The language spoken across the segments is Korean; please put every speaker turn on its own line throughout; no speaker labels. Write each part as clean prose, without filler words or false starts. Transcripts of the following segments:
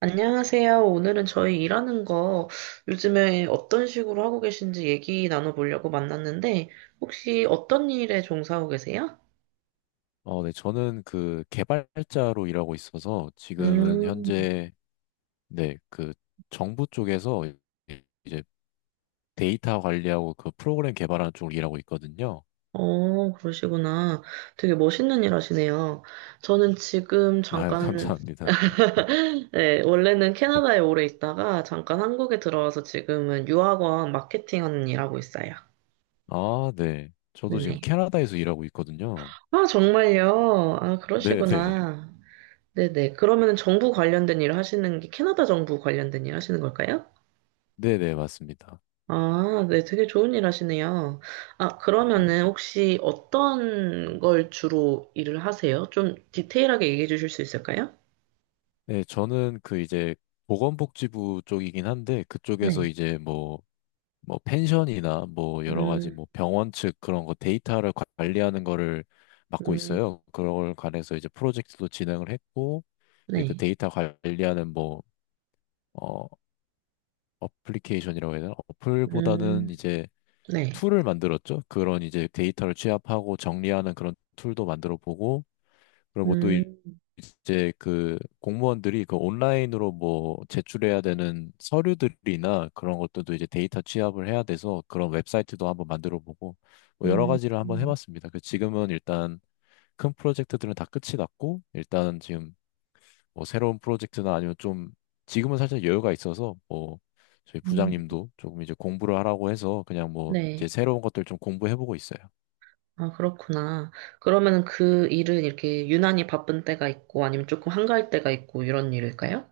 안녕하세요. 오늘은 저희 일하는 거 요즘에 어떤 식으로 하고 계신지 얘기 나눠보려고 만났는데, 혹시 어떤 일에 종사하고 계세요?
네, 저는 그 개발자로 일하고 있어서 지금은
음,
현재 네, 그 정부 쪽에서 이제 데이터 관리하고 그 프로그램 개발하는 쪽으로 일하고 있거든요.
어, 그러시구나. 되게 멋있는 일 하시네요. 저는 지금
아,
잠깐,
감사합니다.
네, 원래는 캐나다에 오래 있다가 잠깐 한국에 들어와서 지금은 유학원 마케팅 하는 일 하고 있어요.
아, 네. 저도 지금
네네.
캐나다에서 일하고 있거든요.
아, 정말요? 아,
네, 네.
그러시구나. 네네. 그러면은 정부 관련된 일 하시는 게 캐나다 정부 관련된 일 하시는 걸까요?
네, 네, 맞습니다.
아, 네. 되게 좋은 일 하시네요. 아,
네, 그-
그러면은 혹시 어떤 걸 주로 일을 하세요? 좀 디테일하게 얘기해 주실 수 있을까요?
네, 저는 그 이제 보건복지부 쪽이긴 한데 그쪽에서
네.
이제 뭐 뭐 펜션이나 뭐 여러 가지
음,
뭐 병원 측 그런 거 데이터를 관리하는 거를 맡고
음,
있어요. 그걸 관해서 이제 프로젝트도 진행을 했고 이제 그
네.
데이터 관리하는 뭐 어, 어플리케이션이라고 해야 되나?
음,
어플보다는 이제
네.
툴을 만들었죠. 그런 이제 데이터를 취합하고 정리하는 그런 툴도 만들어 보고 그리고 뭐또
음,
이제 그 공무원들이 그 온라인으로 뭐 제출해야 되는 서류들이나 그런 것들도 이제 데이터 취합을 해야 돼서 그런 웹사이트도 한번 만들어 보고 뭐 여러
음,
가지를 한번
음,
해봤습니다. 그 지금은 일단 큰 프로젝트들은 다 끝이 났고 일단은 지금 뭐 새로운 프로젝트나 아니면 좀 지금은 살짝 여유가 있어서 뭐 저희
음,
부장님도 조금 이제 공부를 하라고 해서 그냥 뭐 이제
네.
새로운 것들 좀 공부해보고 있어요.
아, 그렇구나. 그러면은 그 일은 이렇게 유난히 바쁜 때가 있고 아니면 조금 한가할 때가 있고 이런 일일까요?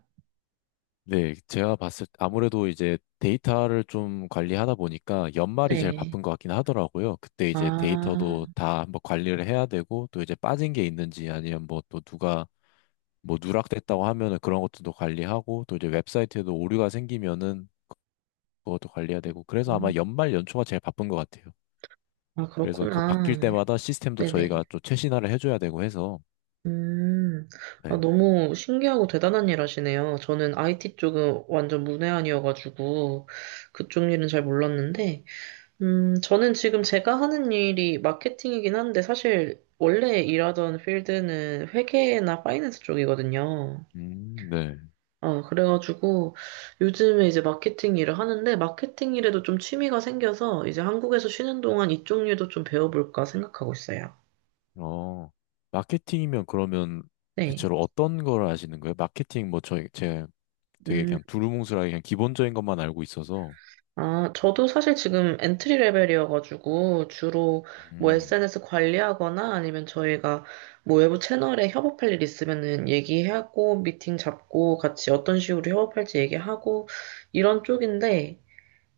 네, 제가 봤을 때 아무래도 이제 데이터를 좀 관리하다 보니까 연말이 제일
네.
바쁜 것 같긴 하더라고요. 그때 이제
아,
데이터도 다 한번 관리를 해야 되고 또 이제 빠진 게 있는지 아니면 뭐 또 누가 뭐 누락됐다고 하면은 그런 것도 또 관리하고 또 이제 웹사이트에도 오류가 생기면은 그것도 관리해야 되고 그래서 아마
음,
연말 연초가 제일 바쁜 것 같아요.
아,
그래서 그 바뀔
그렇구나.
때마다 시스템도 저희가
네네.
좀 최신화를 해줘야 되고 해서
음, 아,
네.
너무 신기하고 대단한 일 하시네요. 저는 IT 쪽은 완전 문외한이어가지고 그쪽 일은 잘 몰랐는데, 저는 지금 제가 하는 일이 마케팅이긴 한데 사실 원래 일하던 필드는 회계나 파이낸스 쪽이거든요.
네.
어, 그래가지고 요즘에 이제 마케팅 일을 하는데 마케팅 일에도 좀 취미가 생겨서 이제 한국에서 쉬는 동안 이쪽 일도 좀 배워볼까 생각하고 있어요.
어, 마케팅이면 그러면
네.
대체로 어떤 걸 아시는 거예요? 마케팅 뭐 제 되게
음.
그냥 두루뭉술하게 그냥 기본적인 것만 알고 있어서
아, 저도 사실 지금 엔트리 레벨이어가지고 주로 뭐
음,
SNS 관리하거나 아니면 저희가 뭐 외부 채널에 협업할 일 있으면은 얘기하고 미팅 잡고 같이 어떤 식으로 협업할지 얘기하고 이런 쪽인데,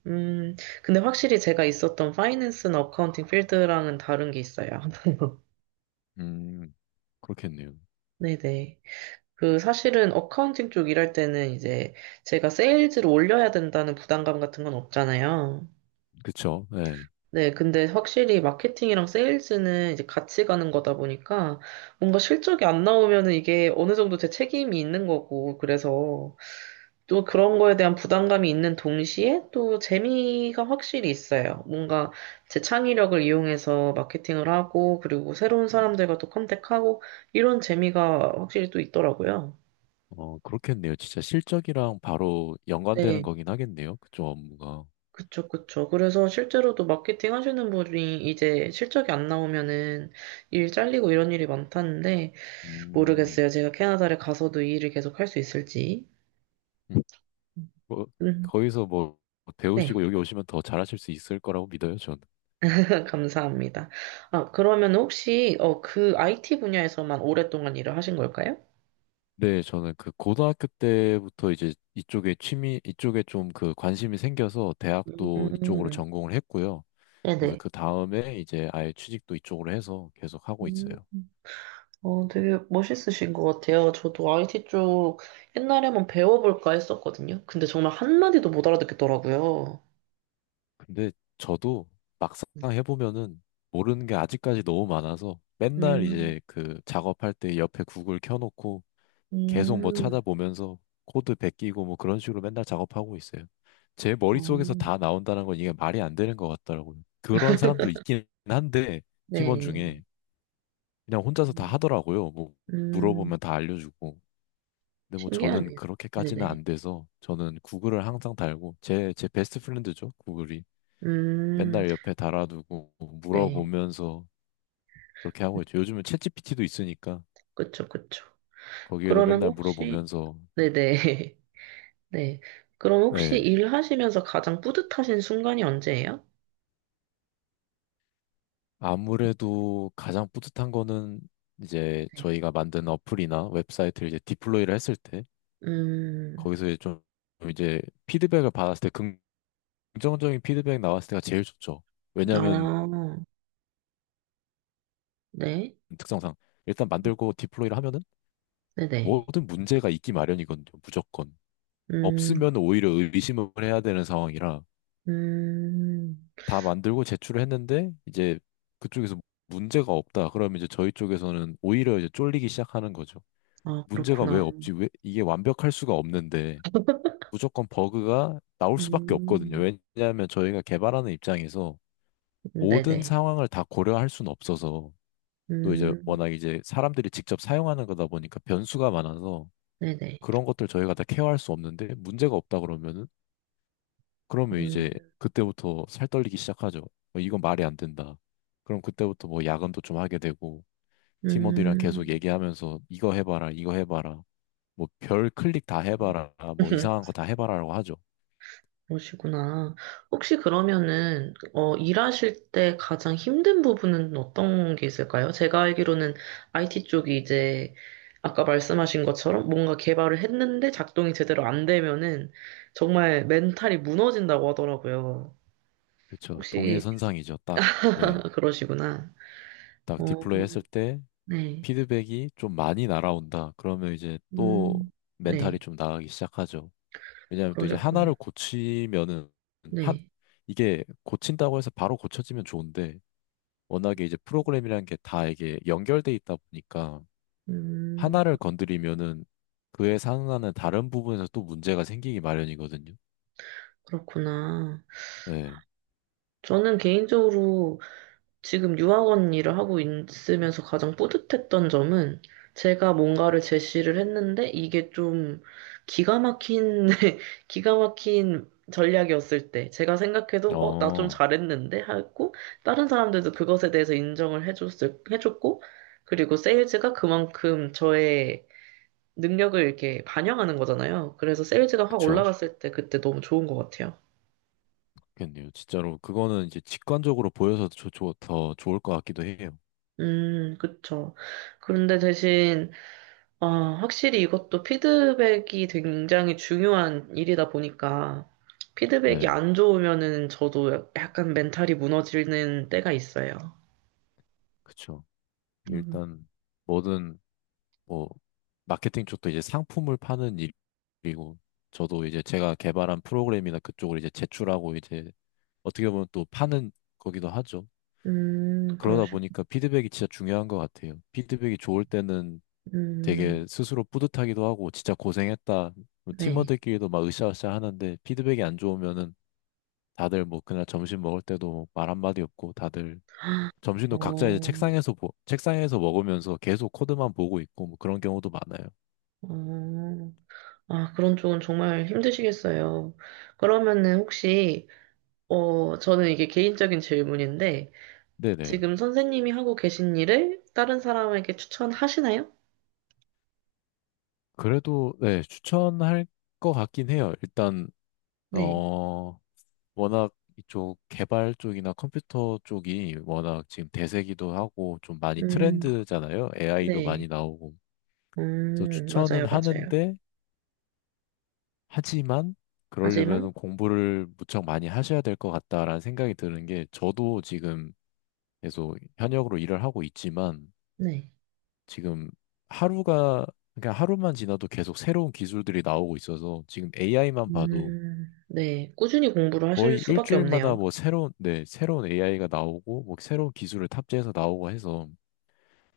음, 근데 확실히 제가 있었던 파이낸스나 어카운팅 필드랑은 다른 게 있어요.
음, 그렇겠네요.
네네. 그 사실은 어카운팅 쪽 일할 때는 이제 제가 세일즈를 올려야 된다는 부담감 같은 건 없잖아요.
그쵸? 네.
네, 근데 확실히 마케팅이랑 세일즈는 이제 같이 가는 거다 보니까 뭔가 실적이 안 나오면은 이게 어느 정도 제 책임이 있는 거고, 그래서 또 그런 거에 대한 부담감이 있는 동시에 또 재미가 확실히 있어요. 뭔가 제 창의력을 이용해서 마케팅을 하고, 그리고 새로운 사람들과 또 컨택하고, 이런 재미가 확실히 또 있더라고요.
어, 그렇겠네요. 진짜 실적이랑 바로 연관되는
네,
거긴 하겠네요. 그쪽 업무가.
그쵸, 그쵸. 그래서 실제로도 마케팅 하시는 분이 이제 실적이 안 나오면은 일 잘리고 이런 일이 많다는데,
음,
모르겠어요. 제가 캐나다를 가서도 이 일을 계속 할 수 있을지.
뭐,
음,
거기서 뭐
네,
배우시고 여기 오시면 더 잘하실 수 있을 거라고 믿어요, 저는.
감사합니다. 아, 그러면 혹시 어, 그 IT 분야에서만 오랫동안 일을 하신 걸까요?
네, 저는 그 고등학교 때부터 이제 이쪽에 취미, 이쪽에 좀 그 관심이 생겨서 대학도 이쪽으로
음,
전공을 했고요. 그래서
네네.
그 다음에 이제 아예 취직도 이쪽으로 해서 계속 하고
음,
있어요.
어, 되게 멋있으신 것 같아요. 저도 IT 쪽 옛날에 한번 배워볼까 했었거든요. 근데 정말 한마디도 못 알아듣겠더라고요.
근데 저도 막상 해보면은 모르는 게 아직까지 너무 많아서 맨날
음,
이제 그 작업할 때 옆에 구글 켜놓고 계속 뭐
음,
찾아보면서 코드 베끼고 뭐 그런 식으로 맨날 작업하고 있어요. 제
어,
머릿속에서 다 나온다는 건 이게 말이 안 되는 것 같더라고요. 그런 사람도 있긴 한데, 팀원
네.
중에 그냥 혼자서 다
음,
하더라고요. 뭐
음,
물어보면 다 알려주고. 근데 뭐 저는
신기하네요.
그렇게까지는
네네.
안 돼서 저는 구글을 항상 달고 제 베스트 프렌드죠. 구글이.
음,
맨날 옆에 달아두고
네.
물어보면서 그렇게 하고 있죠. 요즘은 챗GPT도 있으니까
그쵸, 그쵸.
거기에도
그러면
맨날
혹시,
물어보면서
네네, 네. 그럼 혹시
네.
일하시면서 가장 뿌듯하신 순간이 언제예요?
아무래도 가장 뿌듯한 거는 이제
네.
저희가 만든 어플이나 웹사이트를 이제 디플로이를 했을 때
음,
거기서 이제 좀 이제 피드백을 받았을 때 긍정적인 피드백 나왔을 때가 제일 좋죠. 왜냐하면
아, 네,
특성상 일단 만들고 디플로이를 하면은
네네.
모든 문제가 있기 마련이거든요. 무조건.
음,
없으면 오히려 의심을 해야 되는 상황이라
음,
다 만들고 제출을 했는데 이제 그쪽에서 문제가 없다. 그러면 이제 저희 쪽에서는 오히려 이제 쫄리기 시작하는 거죠.
아,
문제가 왜
그렇구나.
없지? 왜 이게 완벽할 수가 없는데 무조건 버그가 나올 수밖에 없거든요.
음,
왜냐하면 저희가 개발하는 입장에서 모든
네네.
상황을 다 고려할 수는 없어서 또 이제
음,
워낙 이제 사람들이 직접 사용하는 거다 보니까 변수가 많아서
네네.
그런 것들 저희가 다 케어할 수 없는데 문제가 없다 그러면은 그러면
음,
이제 그때부터 살 떨리기 시작하죠. 어, 이건 말이 안 된다. 그럼 그때부터 뭐 야근도 좀 하게 되고 팀원들이랑 계속
음.
얘기하면서 이거 해봐라, 이거 해봐라. 뭐 별 클릭 다 해봐라, 뭐 이상한 거 다 해봐라라고 하죠.
그러시구나. 혹시 그러면은, 어, 일하실 때 가장 힘든 부분은 어떤 게 있을까요? 제가 알기로는 IT 쪽이 이제, 아까 말씀하신 것처럼 뭔가 개발을 했는데 작동이 제대로 안 되면은 정말 멘탈이 무너진다고 하더라고요.
그쵸. 동일
혹시
선상이죠. 딱, 네.
그러시구나.
딱
어,
디플레이 했을 때
네.
피드백이 좀 많이 날아온다. 그러면 이제 또
음,
멘탈이
네.
좀 나가기 시작하죠. 왜냐하면 또 이제
그러셨구나.
하나를 고치면은, 한,
네.
이게 고친다고 해서 바로 고쳐지면 좋은데, 워낙에 이제 프로그램이라는 게 다 이게 연결돼 있다 보니까
음, 그-
하나를 건드리면은 그에 상응하는 다른 부분에서 또 문제가 생기기 마련이거든요.
그렇구나.
네.
저는 개인적으로 지금 유학원 일을 하고 있으면서 가장 뿌듯했던 점은 제가 뭔가를 제시를 했는데 이게 좀 기가 막힌, 기가 막힌 전략이었을 때 제가 생각해도 어, 나 좀
어,
잘했는데 하고 다른 사람들도 그것에 대해서 인정을 해줬을, 해줬고 그리고 세일즈가 그만큼 저의 능력을 이렇게 반영하는 거잖아요. 그래서 세일즈가 확
그쵸.
올라갔을 때 그때 너무 좋은 것 같아요.
그렇겠네요. 진짜로 그거는 이제 직관적으로 보여서 더 좋을 것 같기도 해요.
그쵸. 그런데 대신 아, 확실히 이것도 피드백이 굉장히 중요한 일이다 보니까 피드백이
네.
안 좋으면은 저도 약간 멘탈이 무너지는 때가 있어요.
그쵸.
음,
일단 뭐든 뭐 마케팅 쪽도 이제 상품을 파는 일이고 저도 이제 제가 개발한 프로그램이나 그쪽을 이제 제출하고 이제 어떻게 보면 또 파는 거기도 하죠. 그러다
그러시,
보니까 피드백이 진짜 중요한 것 같아요. 피드백이 좋을 때는 되게
음,
스스로 뿌듯하기도 하고 진짜 고생했다. 뭐
네.
팀원들끼리도 막 으쌰으쌰 하는데 피드백이 안 좋으면은 다들 뭐 그날 점심 먹을 때도 뭐 말 한마디 없고 다들 점심도 각자 이제
어,
책상에서 책상에서 먹으면서 계속 코드만 보고 있고 뭐 그런 경우도 많아요.
어, 아, 그런 쪽은 정말 힘드시겠어요. 그러면은 혹시, 어, 저는 이게 개인적인 질문인데,
네네.
지금 선생님이 하고 계신 일을 다른 사람에게 추천하시나요?
그래도 네 추천할 것 같긴 해요. 일단
네.
어 워낙 이쪽 개발 쪽이나 컴퓨터 쪽이 워낙 지금 대세기도 하고 좀 많이
음,
트렌드잖아요. AI도
네.
많이 나오고. 그래서 추천은
맞아요, 맞아요.
하는데 하지만
하지만,
그러려면 공부를 무척 많이 하셔야 될 것 같다라는 생각이 드는 게 저도 지금 계속 현역으로 일을 하고 있지만
네.
지금 하루가 그냥 하루만 지나도 계속 새로운 기술들이 나오고 있어서 지금 AI만 봐도
네. 꾸준히 공부를 하실
거의
수밖에
일주일마다
없네요.
뭐 새로운, 네, 새로운 AI가 나오고, 뭐 새로운 기술을 탑재해서 나오고 해서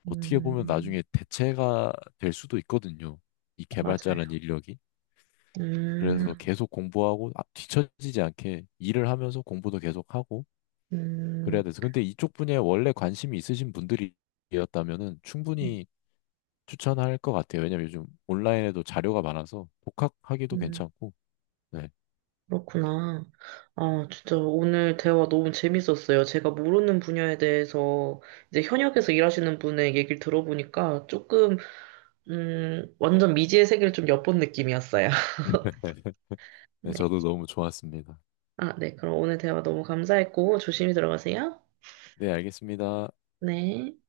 어떻게 보면
음,
나중에 대체가 될 수도 있거든요. 이 개발자라는
맞아요.
인력이.
음,
그래서 계속 공부하고 아, 뒤처지지 않게 일을 하면서 공부도 계속 하고 그래야
음,
돼서. 근데 이쪽 분야에 원래 관심이 있으신 분들이었다면은
음,
충분히 추천할 것 같아요. 왜냐면 요즘 온라인에도 자료가 많아서 독학하기도
음,
괜찮고. 네.
그렇구나. 아, 진짜 오늘 대화 너무 재밌었어요. 제가 모르는 분야에 대해서 이제 현역에서 일하시는 분의 얘기를 들어보니까 조금, 완전 미지의 세계를 좀 엿본 느낌이었어요.
네,
네.
저도 너무 좋았습니다.
아, 네. 그럼 오늘 대화 너무 감사했고, 조심히 들어가세요.
네, 알겠습니다.
네.